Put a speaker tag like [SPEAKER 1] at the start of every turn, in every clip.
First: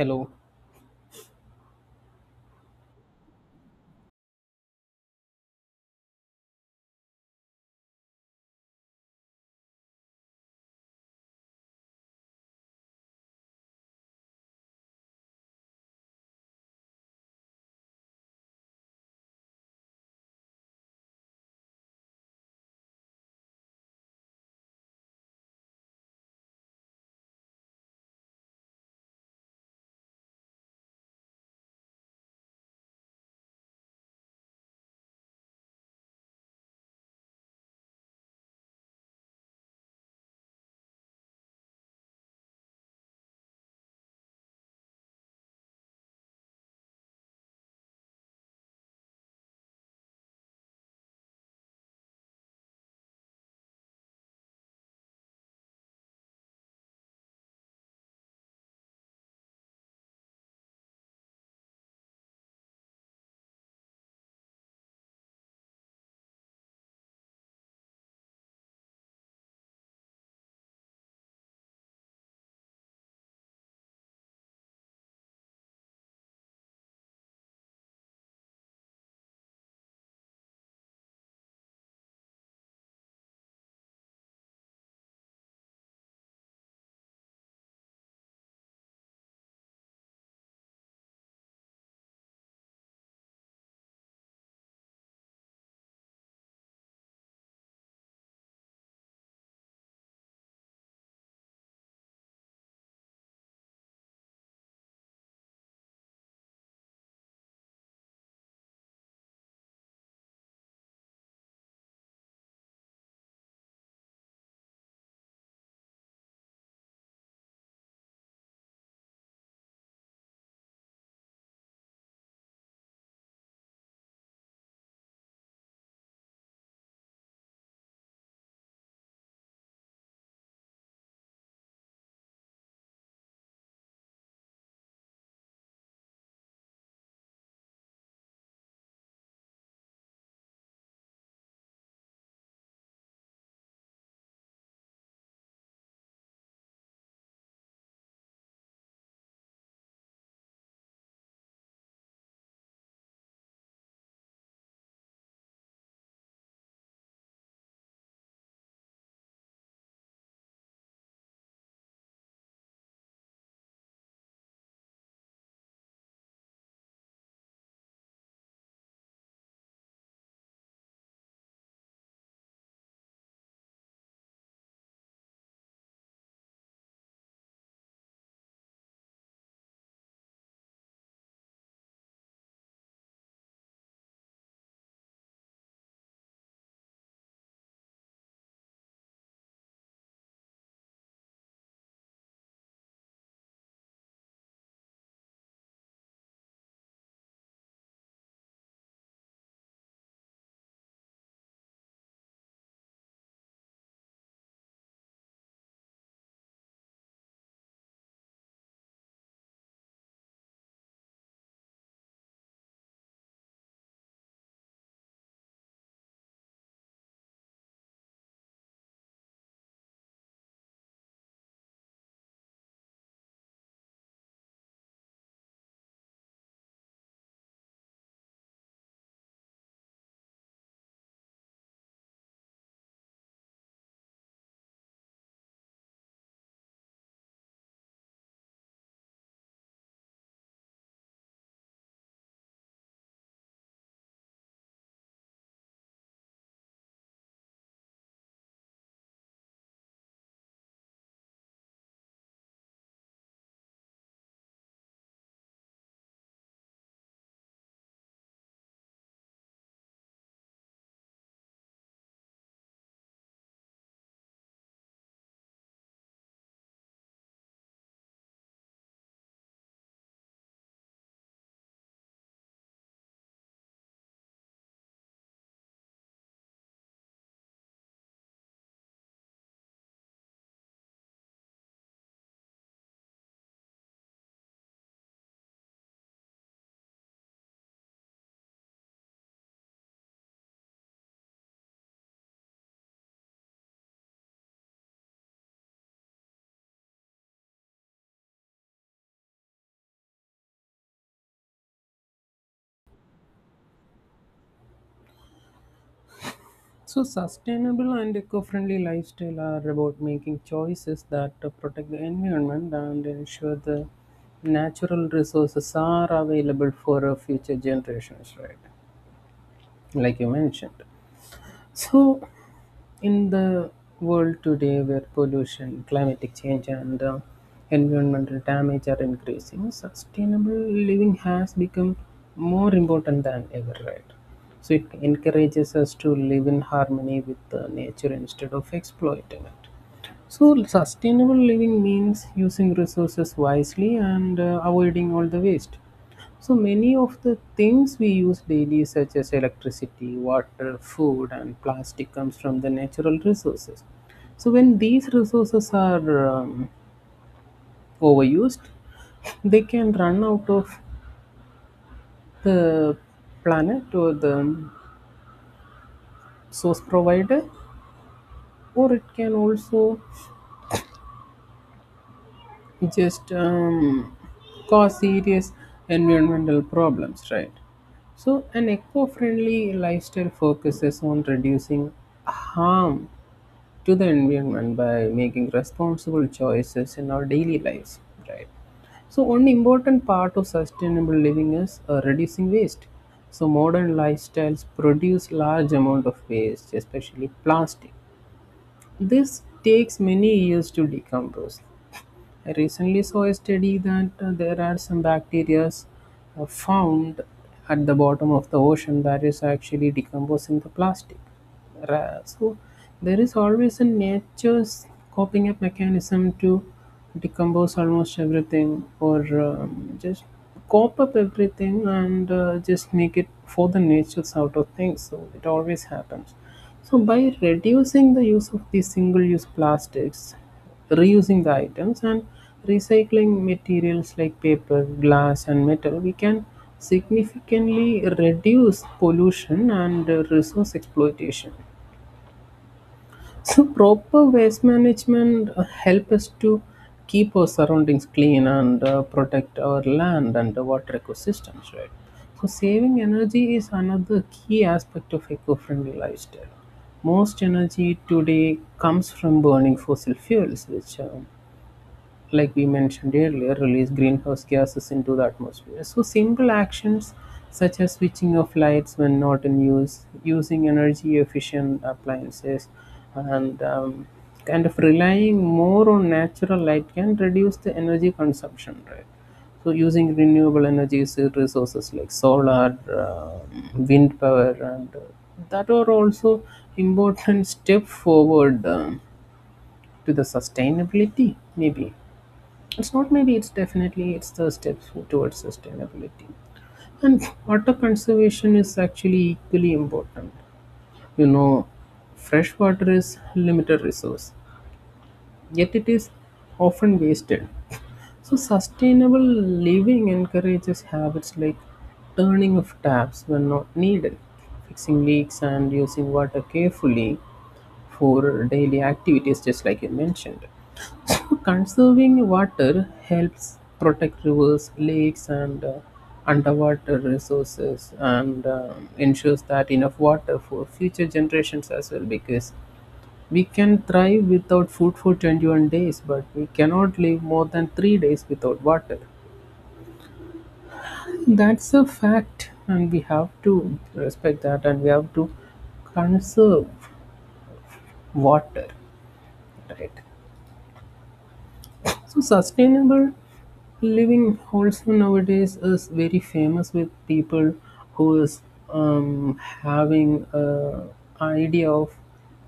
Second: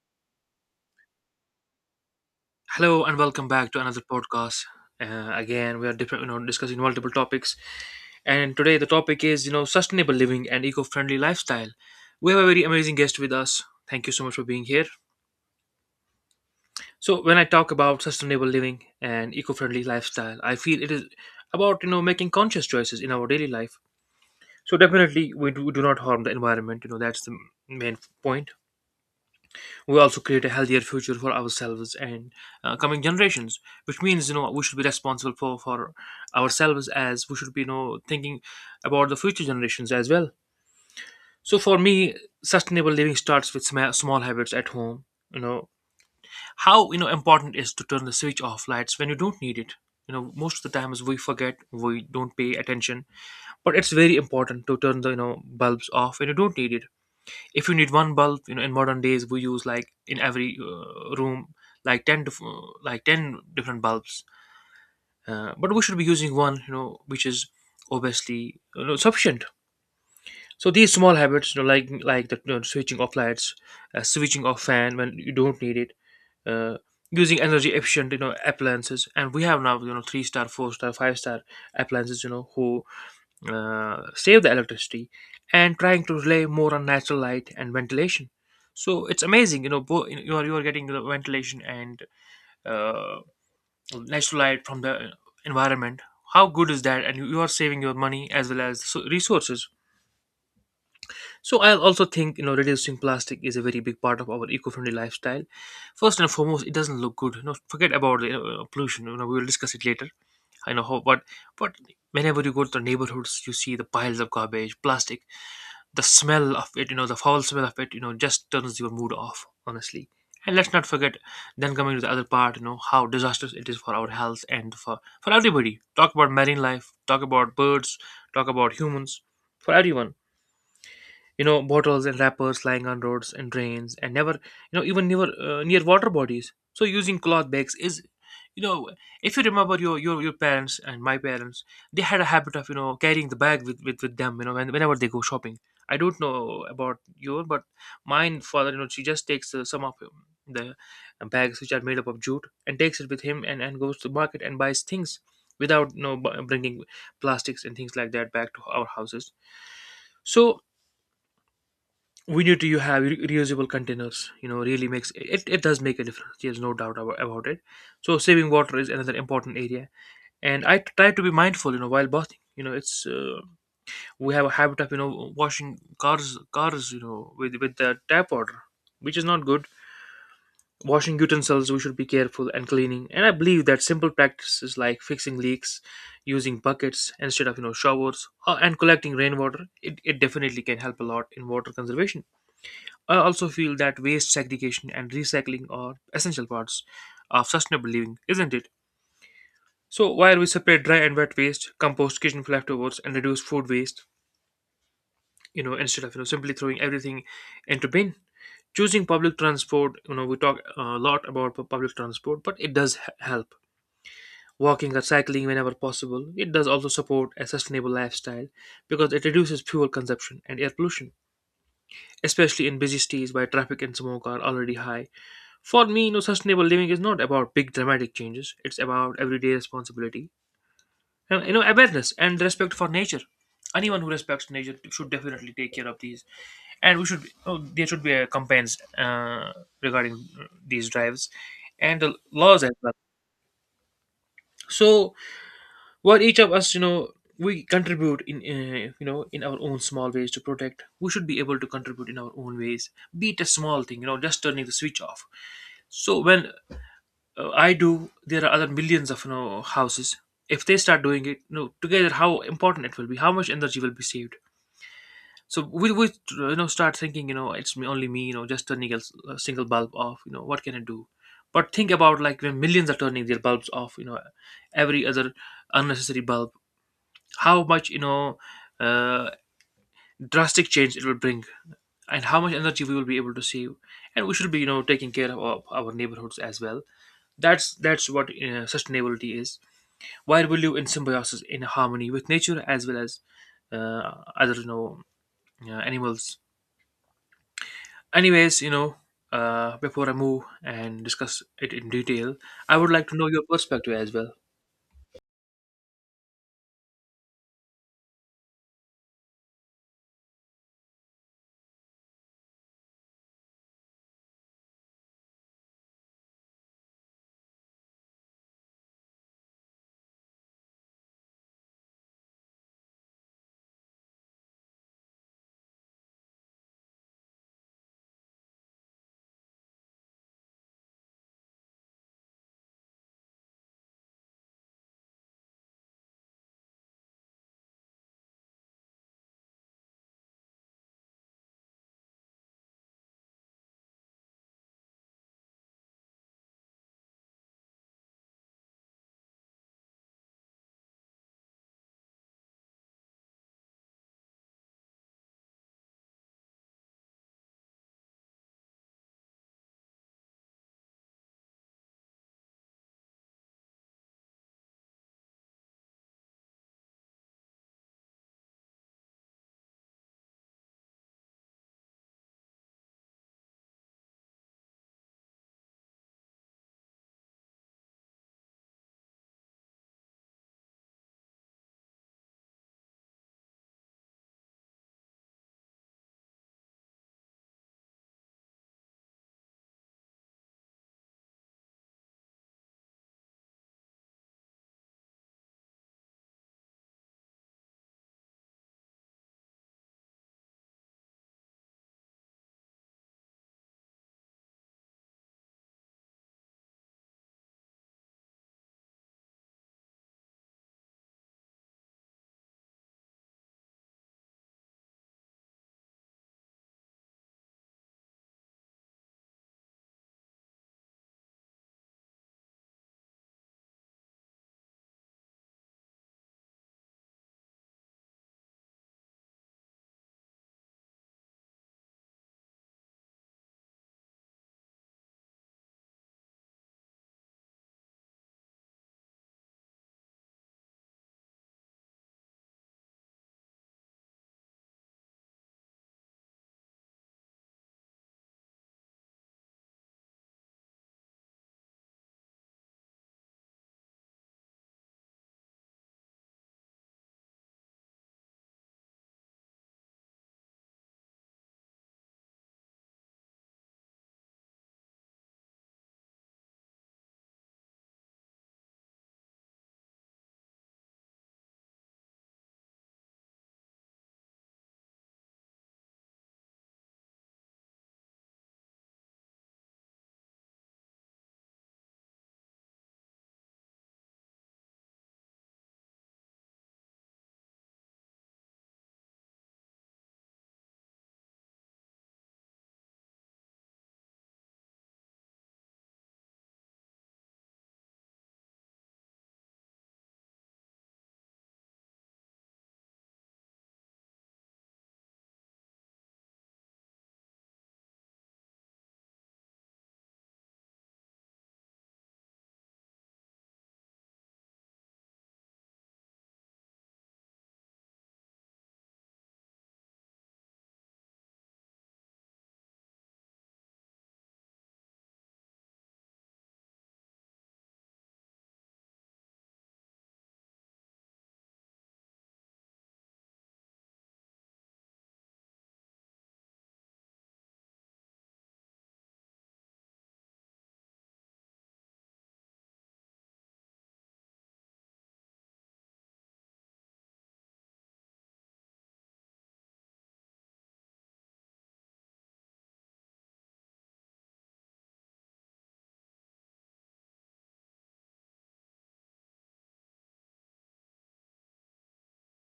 [SPEAKER 1] Hello.
[SPEAKER 2] Hello and welcome back to another podcast. Again, we are different, discussing multiple topics, and today the topic is sustainable living and eco-friendly lifestyle. We have a very amazing guest with us. Thank you so much for being here. So, when I talk about sustainable living and eco-friendly lifestyle, I feel it is about making conscious choices in our daily life. So, definitely, we do not harm the environment. That's the main point. We also create a healthier future for ourselves and coming generations, which means we should be responsible for ourselves, as we should be thinking about the future generations as well. So for me, sustainable living starts with small habits at home. you know how important is to turn the switch off lights when you don't need it. Most of the times we forget, we don't pay attention, but it's very important to turn the bulbs off when you don't need it. If you need one bulb, in modern days we use like in every room, like 10 to like 10 different bulbs, but we should be using one, which is obviously, sufficient. So these small habits, like the switching off lights, switching off fan when you don't need it, uh, using energy efficient appliances. And we have now three star, four star, five-star appliances, who save the electricity, and trying to rely more on natural light and ventilation. So it's amazing, you are getting the ventilation and uh, natural light from the environment. How good is that, and you are saving your money as well as resources. So I'll also think, reducing plastic is a very big part of our eco-friendly lifestyle. First and foremost, it doesn't look good. Forget about the pollution, we will discuss it later. I know how, but whenever you go to the neighborhoods, you see the piles of garbage, plastic. The smell of it, the foul smell of it, just turns your mood off, honestly. And let's not forget, then coming to the other part, how disastrous it is for our health and for everybody. Talk about marine life, talk about birds, talk about humans, for everyone. You know, bottles and wrappers lying on roads and drains, and never, even near near water bodies. So using cloth bags is, you know if you remember your parents and my parents, they had a habit of carrying the bag with them, whenever they go shopping. I don't know about your, but mine father, she just takes some of the bags which are made up of jute, and takes it with him and goes to market and buys things without, bringing plastics and things like that back to our houses. So we need to, you have reusable containers, really makes it, it does make a difference. There's no doubt about it. So saving water is another important area, and I try to be mindful, while bathing. It's, we have a habit of washing cars, with the tap water, which is not good. Washing utensils, we should be careful and cleaning. And I believe that simple practices like fixing leaks, using buckets instead of, showers, and collecting rainwater, it definitely can help a lot in water conservation. I also feel that waste segregation and recycling are essential parts of sustainable living, isn't it? So while we separate dry and wet waste, compost kitchen leftovers, and reduce food waste, instead of simply throwing everything into bin, choosing public transport. You know, we talk a lot about public transport, but it does help. Walking or cycling whenever possible, it does also support a sustainable lifestyle, because it reduces fuel consumption and air pollution, especially in busy cities where traffic and smoke are already high. For me, sustainable living is not about big dramatic changes; it's about everyday responsibility. And, awareness and respect for nature. Anyone who respects nature should definitely take care of these, and we should. Oh, there should be a campaigns regarding these drives, and the laws as well. So, what each of us, we contribute in, in our own small ways to protect. We should be able to contribute in our own ways, be it a small thing, just turning the switch off. So when I do, there are other millions of houses. If they start doing it, together, how important it will be, how much energy will be saved. So we start thinking, it's me, only me, just turning a single bulb off. You know, what can I do? But think about, like, when millions are turning their bulbs off, every other unnecessary bulb. How much uh, drastic change it will bring, and how much energy we will be able to save. And we should be taking care of our neighborhoods as well. That's what sustainability is, while we live in symbiosis, in harmony with nature, as well as uh, other, animals. Anyways, before I move and discuss it in detail, I would like to know your perspective as well.
[SPEAKER 1] So, sustainable and eco friendly lifestyle are about making choices that protect the environment and ensure the natural resources are available for future generations, right? Like you mentioned. So, in the world today where pollution, climatic change, and environmental damage are increasing, sustainable living has become more important than ever, right? So, it encourages us to live in harmony with nature instead of exploiting it. So, sustainable living means using resources wisely and avoiding all the waste. So, many of the things we use daily, such as electricity, water, food, and plastic, comes from the natural resources. So, when these resources are overused, they can run out of the planet or the source provider, or it can also just cause serious environmental problems, right? So, an eco friendly lifestyle focuses on reducing harm to the environment by making responsible choices in our daily lives, right? So, one important part of sustainable living is reducing waste. So, modern lifestyles produce large amount of waste, especially plastic. This takes many years to decompose. I recently saw a study that there are some bacteria found at the bottom of the ocean that is actually decomposing the plastic. So there is always a nature's coping up mechanism to decompose almost everything or just cope up everything and just make it for the nature's out of things. So it always happens. So by reducing the use of these single-use plastics, reusing the items and recycling materials like paper, glass, and metal, we can significantly reduce pollution and resource exploitation. So, proper waste management help us to keep our surroundings clean and protect our land and the water ecosystems, right? So, saving energy is another key aspect of eco-friendly lifestyle most energy today comes from burning fossil fuels, which like we mentioned earlier, release greenhouse gases into the atmosphere. So, simple actions such as switching off lights when not in use, using energy efficient appliances, and kind of relying more on natural light can reduce the energy consumption, right? So, using renewable energy resources like solar, wind power, and that are also important step forward to the sustainability, maybe. It's not maybe, it's definitely, it's the towards sustainability. And water conservation is actually equally important. You know, fresh water is limited resource, yet it is often wasted. So sustainable living encourages habits like turning off taps when not needed, fixing leaks and using water carefully for daily activities just like you mentioned. So, conserving water helps protect rivers, lakes, and underwater resources, and ensures that enough water for future generations as well. Because we can thrive without food for 21 days, but we cannot live more than 3 days without water. That's a fact, and we have to respect that, and we have to conserve water, right? So sustainable living also nowadays is very famous with people who is having a idea of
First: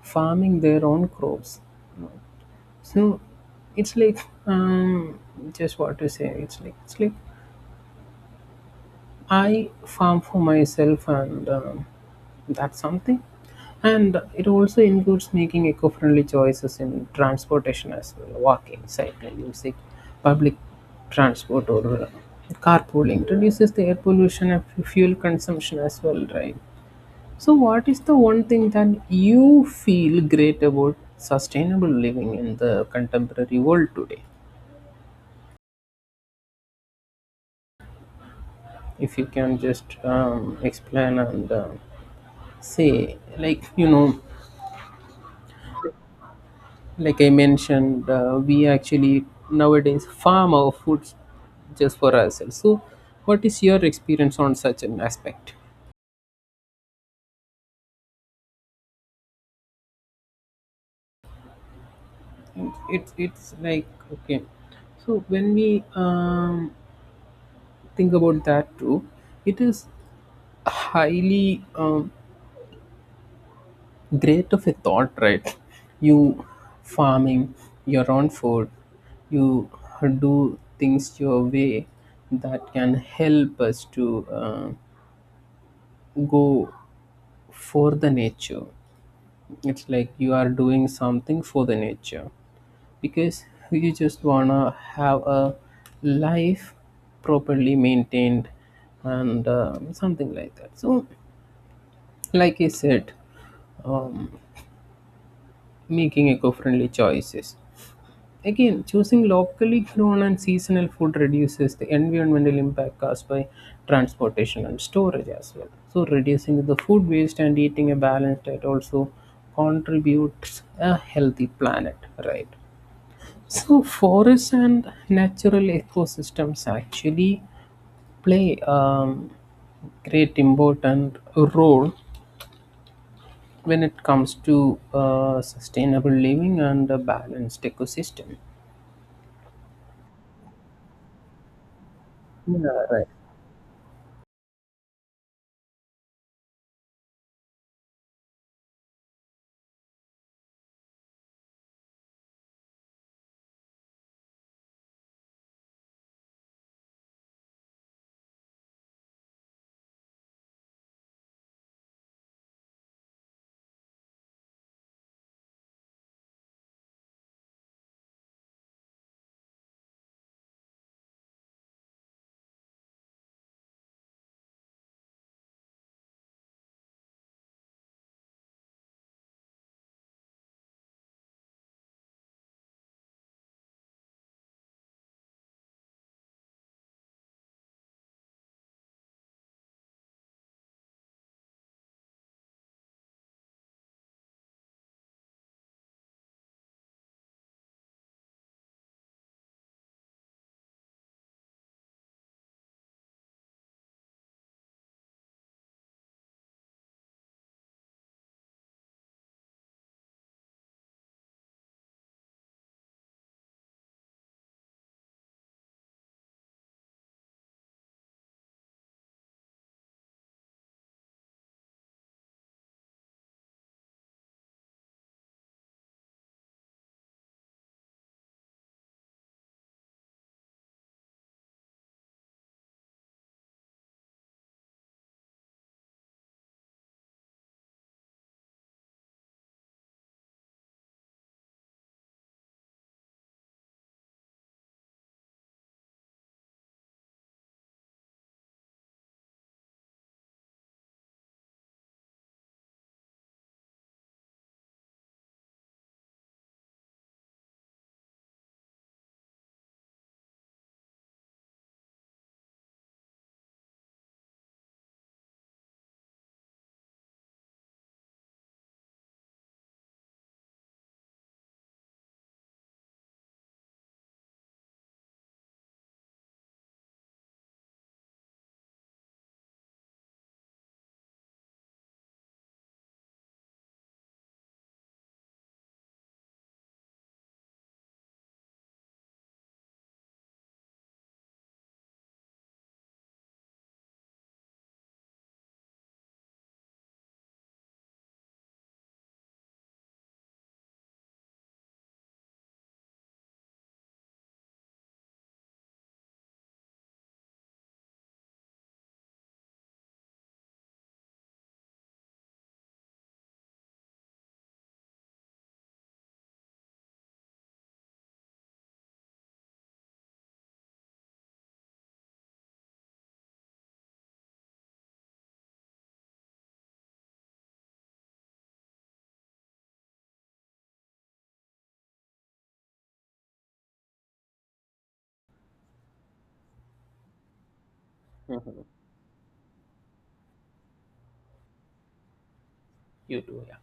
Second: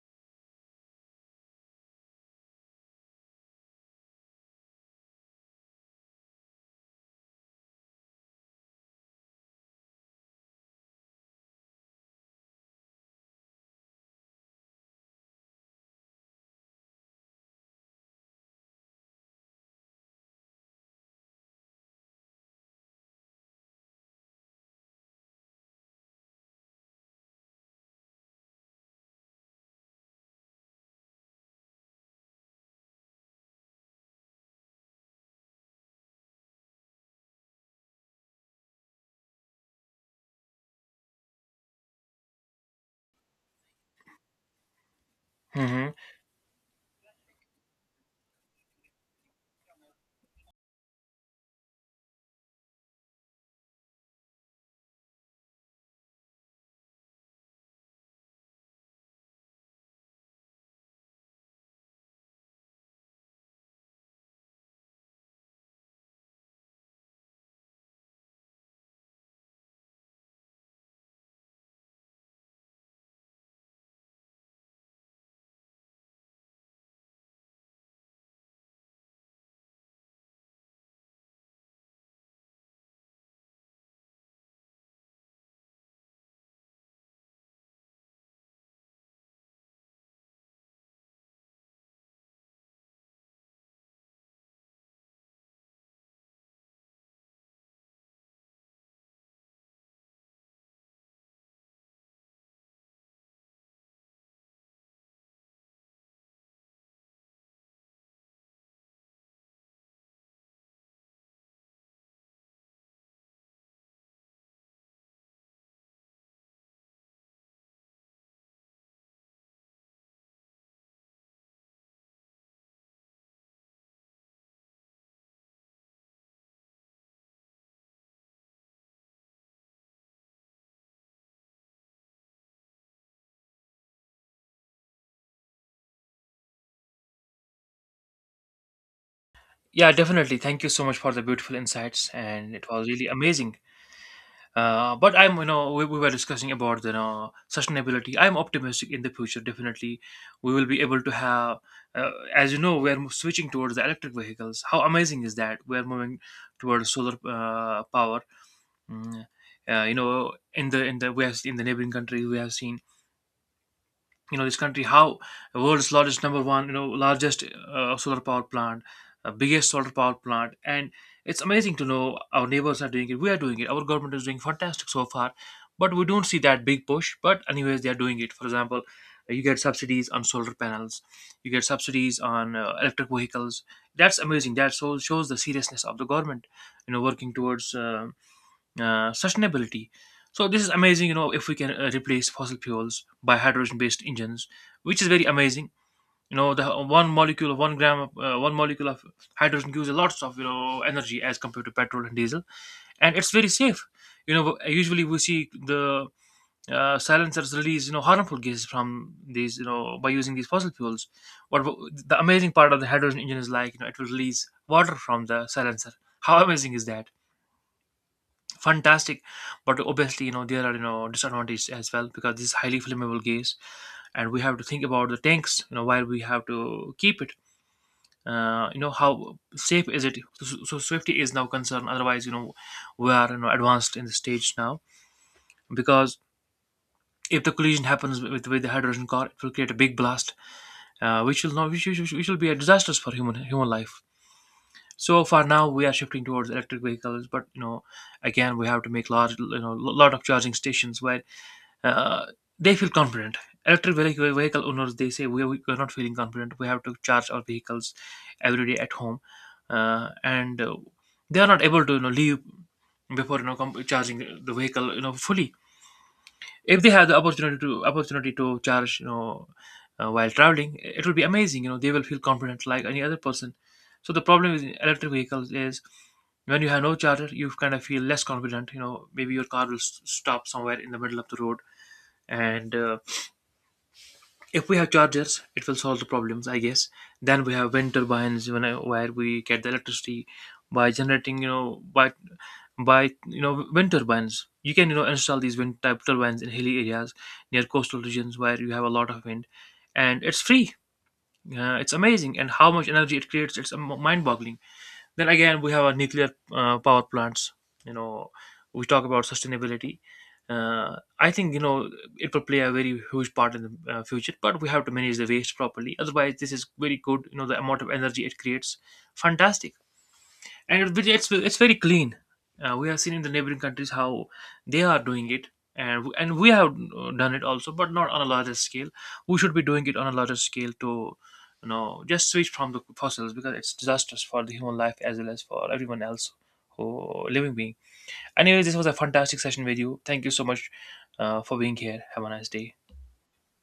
[SPEAKER 1] farming their own crops. So it's like um, just what to say. It's like I farm for myself, and that's something. And it also includes making eco friendly choices in transportation as well walking, cycling, using public transport, or carpooling reduces the air pollution and fuel consumption as well, right? So, what is the one thing that you feel great about sustainable living in the contemporary world today? If you can just explain and say, like, you know,
[SPEAKER 2] Hmm.
[SPEAKER 1] like I mentioned, we actually nowadays farm our food just for ourselves. So, what is your experience on such an aspect? And it's like okay. So when we think about that too, it is highly great of a thought, right? You farming your own food, you do things your way that can help us to go for the nature. It's like you are doing something for the nature because you just wanna have a life properly maintained and something like that. So, like I said, um, making eco-friendly choices. Again, choosing locally grown and seasonal food reduces the environmental impact caused by transportation and storage as well. So, reducing the food waste and eating a balanced diet also contributes a healthy planet, right? So, forests and natural ecosystems actually play great important role when it comes to sustainable living and a balanced ecosystem.
[SPEAKER 2] Yeah, definitely, thank you so much for the beautiful insights, and it
[SPEAKER 1] Yeah,
[SPEAKER 2] was
[SPEAKER 1] right.
[SPEAKER 2] really amazing. But I'm, you know, we were discussing about, sustainability. I'm optimistic in the future. Definitely, we will be able to have, as you know, we are switching towards the electric vehicles. How amazing is that? We are moving towards solar power. Mm, in the we have in the neighboring country, we have seen, this country, how world's largest, number one, largest solar power plant, biggest solar power plant. And it's amazing to know our neighbors are doing it, we are doing it, our government is doing fantastic so far, but we don't see that big push. But anyways, they are doing it. For example, you get subsidies on solar panels, you get subsidies on electric vehicles. That's amazing. That so shows the seriousness of the government, working towards sustainability. So this is amazing, if we can replace fossil fuels by hydrogen-based engines, which is very amazing. You know, the 1 gram, of, one molecule of hydrogen gives a lots of energy as compared to petrol and diesel, and it's very safe. You know, usually we see the silencers release harmful gases from these, by using these fossil fuels. What the amazing part of the hydrogen engine is, like, it will release water from the silencer. How amazing is that? Fantastic. But obviously, there are, disadvantages as well, because this is highly flammable gas, and we have to think about the tanks, while we have to keep it, how safe is it. So, so safety is now concerned, otherwise, we are, advanced in the stage now. Because if the collision happens with the hydrogen car, it will create a big blast, which will not, which will be a disastrous for human life. So far now we are shifting towards electric vehicles, but, again we have to make large, lot of charging stations where uh, they feel confident. Vehicle owners, they say we are not feeling confident. We have to charge our vehicles every day at home, and they are not able to, leave before, charging the vehicle, fully. If they have the opportunity to charge, while traveling, it would be amazing. You know they will feel confident like any other person. So the problem with electric vehicles is, when you have no charger, you kind of feel less confident. You know maybe your car will stop somewhere in the middle of the road, and if we have chargers it will solve the problems, I guess. Then we have wind turbines, where we get the electricity by generating, you know by you know wind turbines. You can, install these wind type turbines in hilly areas near coastal regions where you have a lot of wind. And it's free. It's amazing, and how much energy it creates, it's mind boggling. Then again, we have our nuclear power plants. You know, we talk about sustainability. I think it will play a very huge part in the future, but we have to manage the waste properly. Otherwise, this is very good. You know, the amount of energy it creates, fantastic. And it's very clean. We have seen in the neighboring countries how they are doing it, and we have done it also, but not on a larger scale. We should be doing it on a larger scale, to, you know, just switch from the fossils, because it's disastrous for the human life as well as for everyone else who living being. Anyway, this was a fantastic session with you. Thank you so much for being here. Have a nice day.
[SPEAKER 1] You too. Yeah.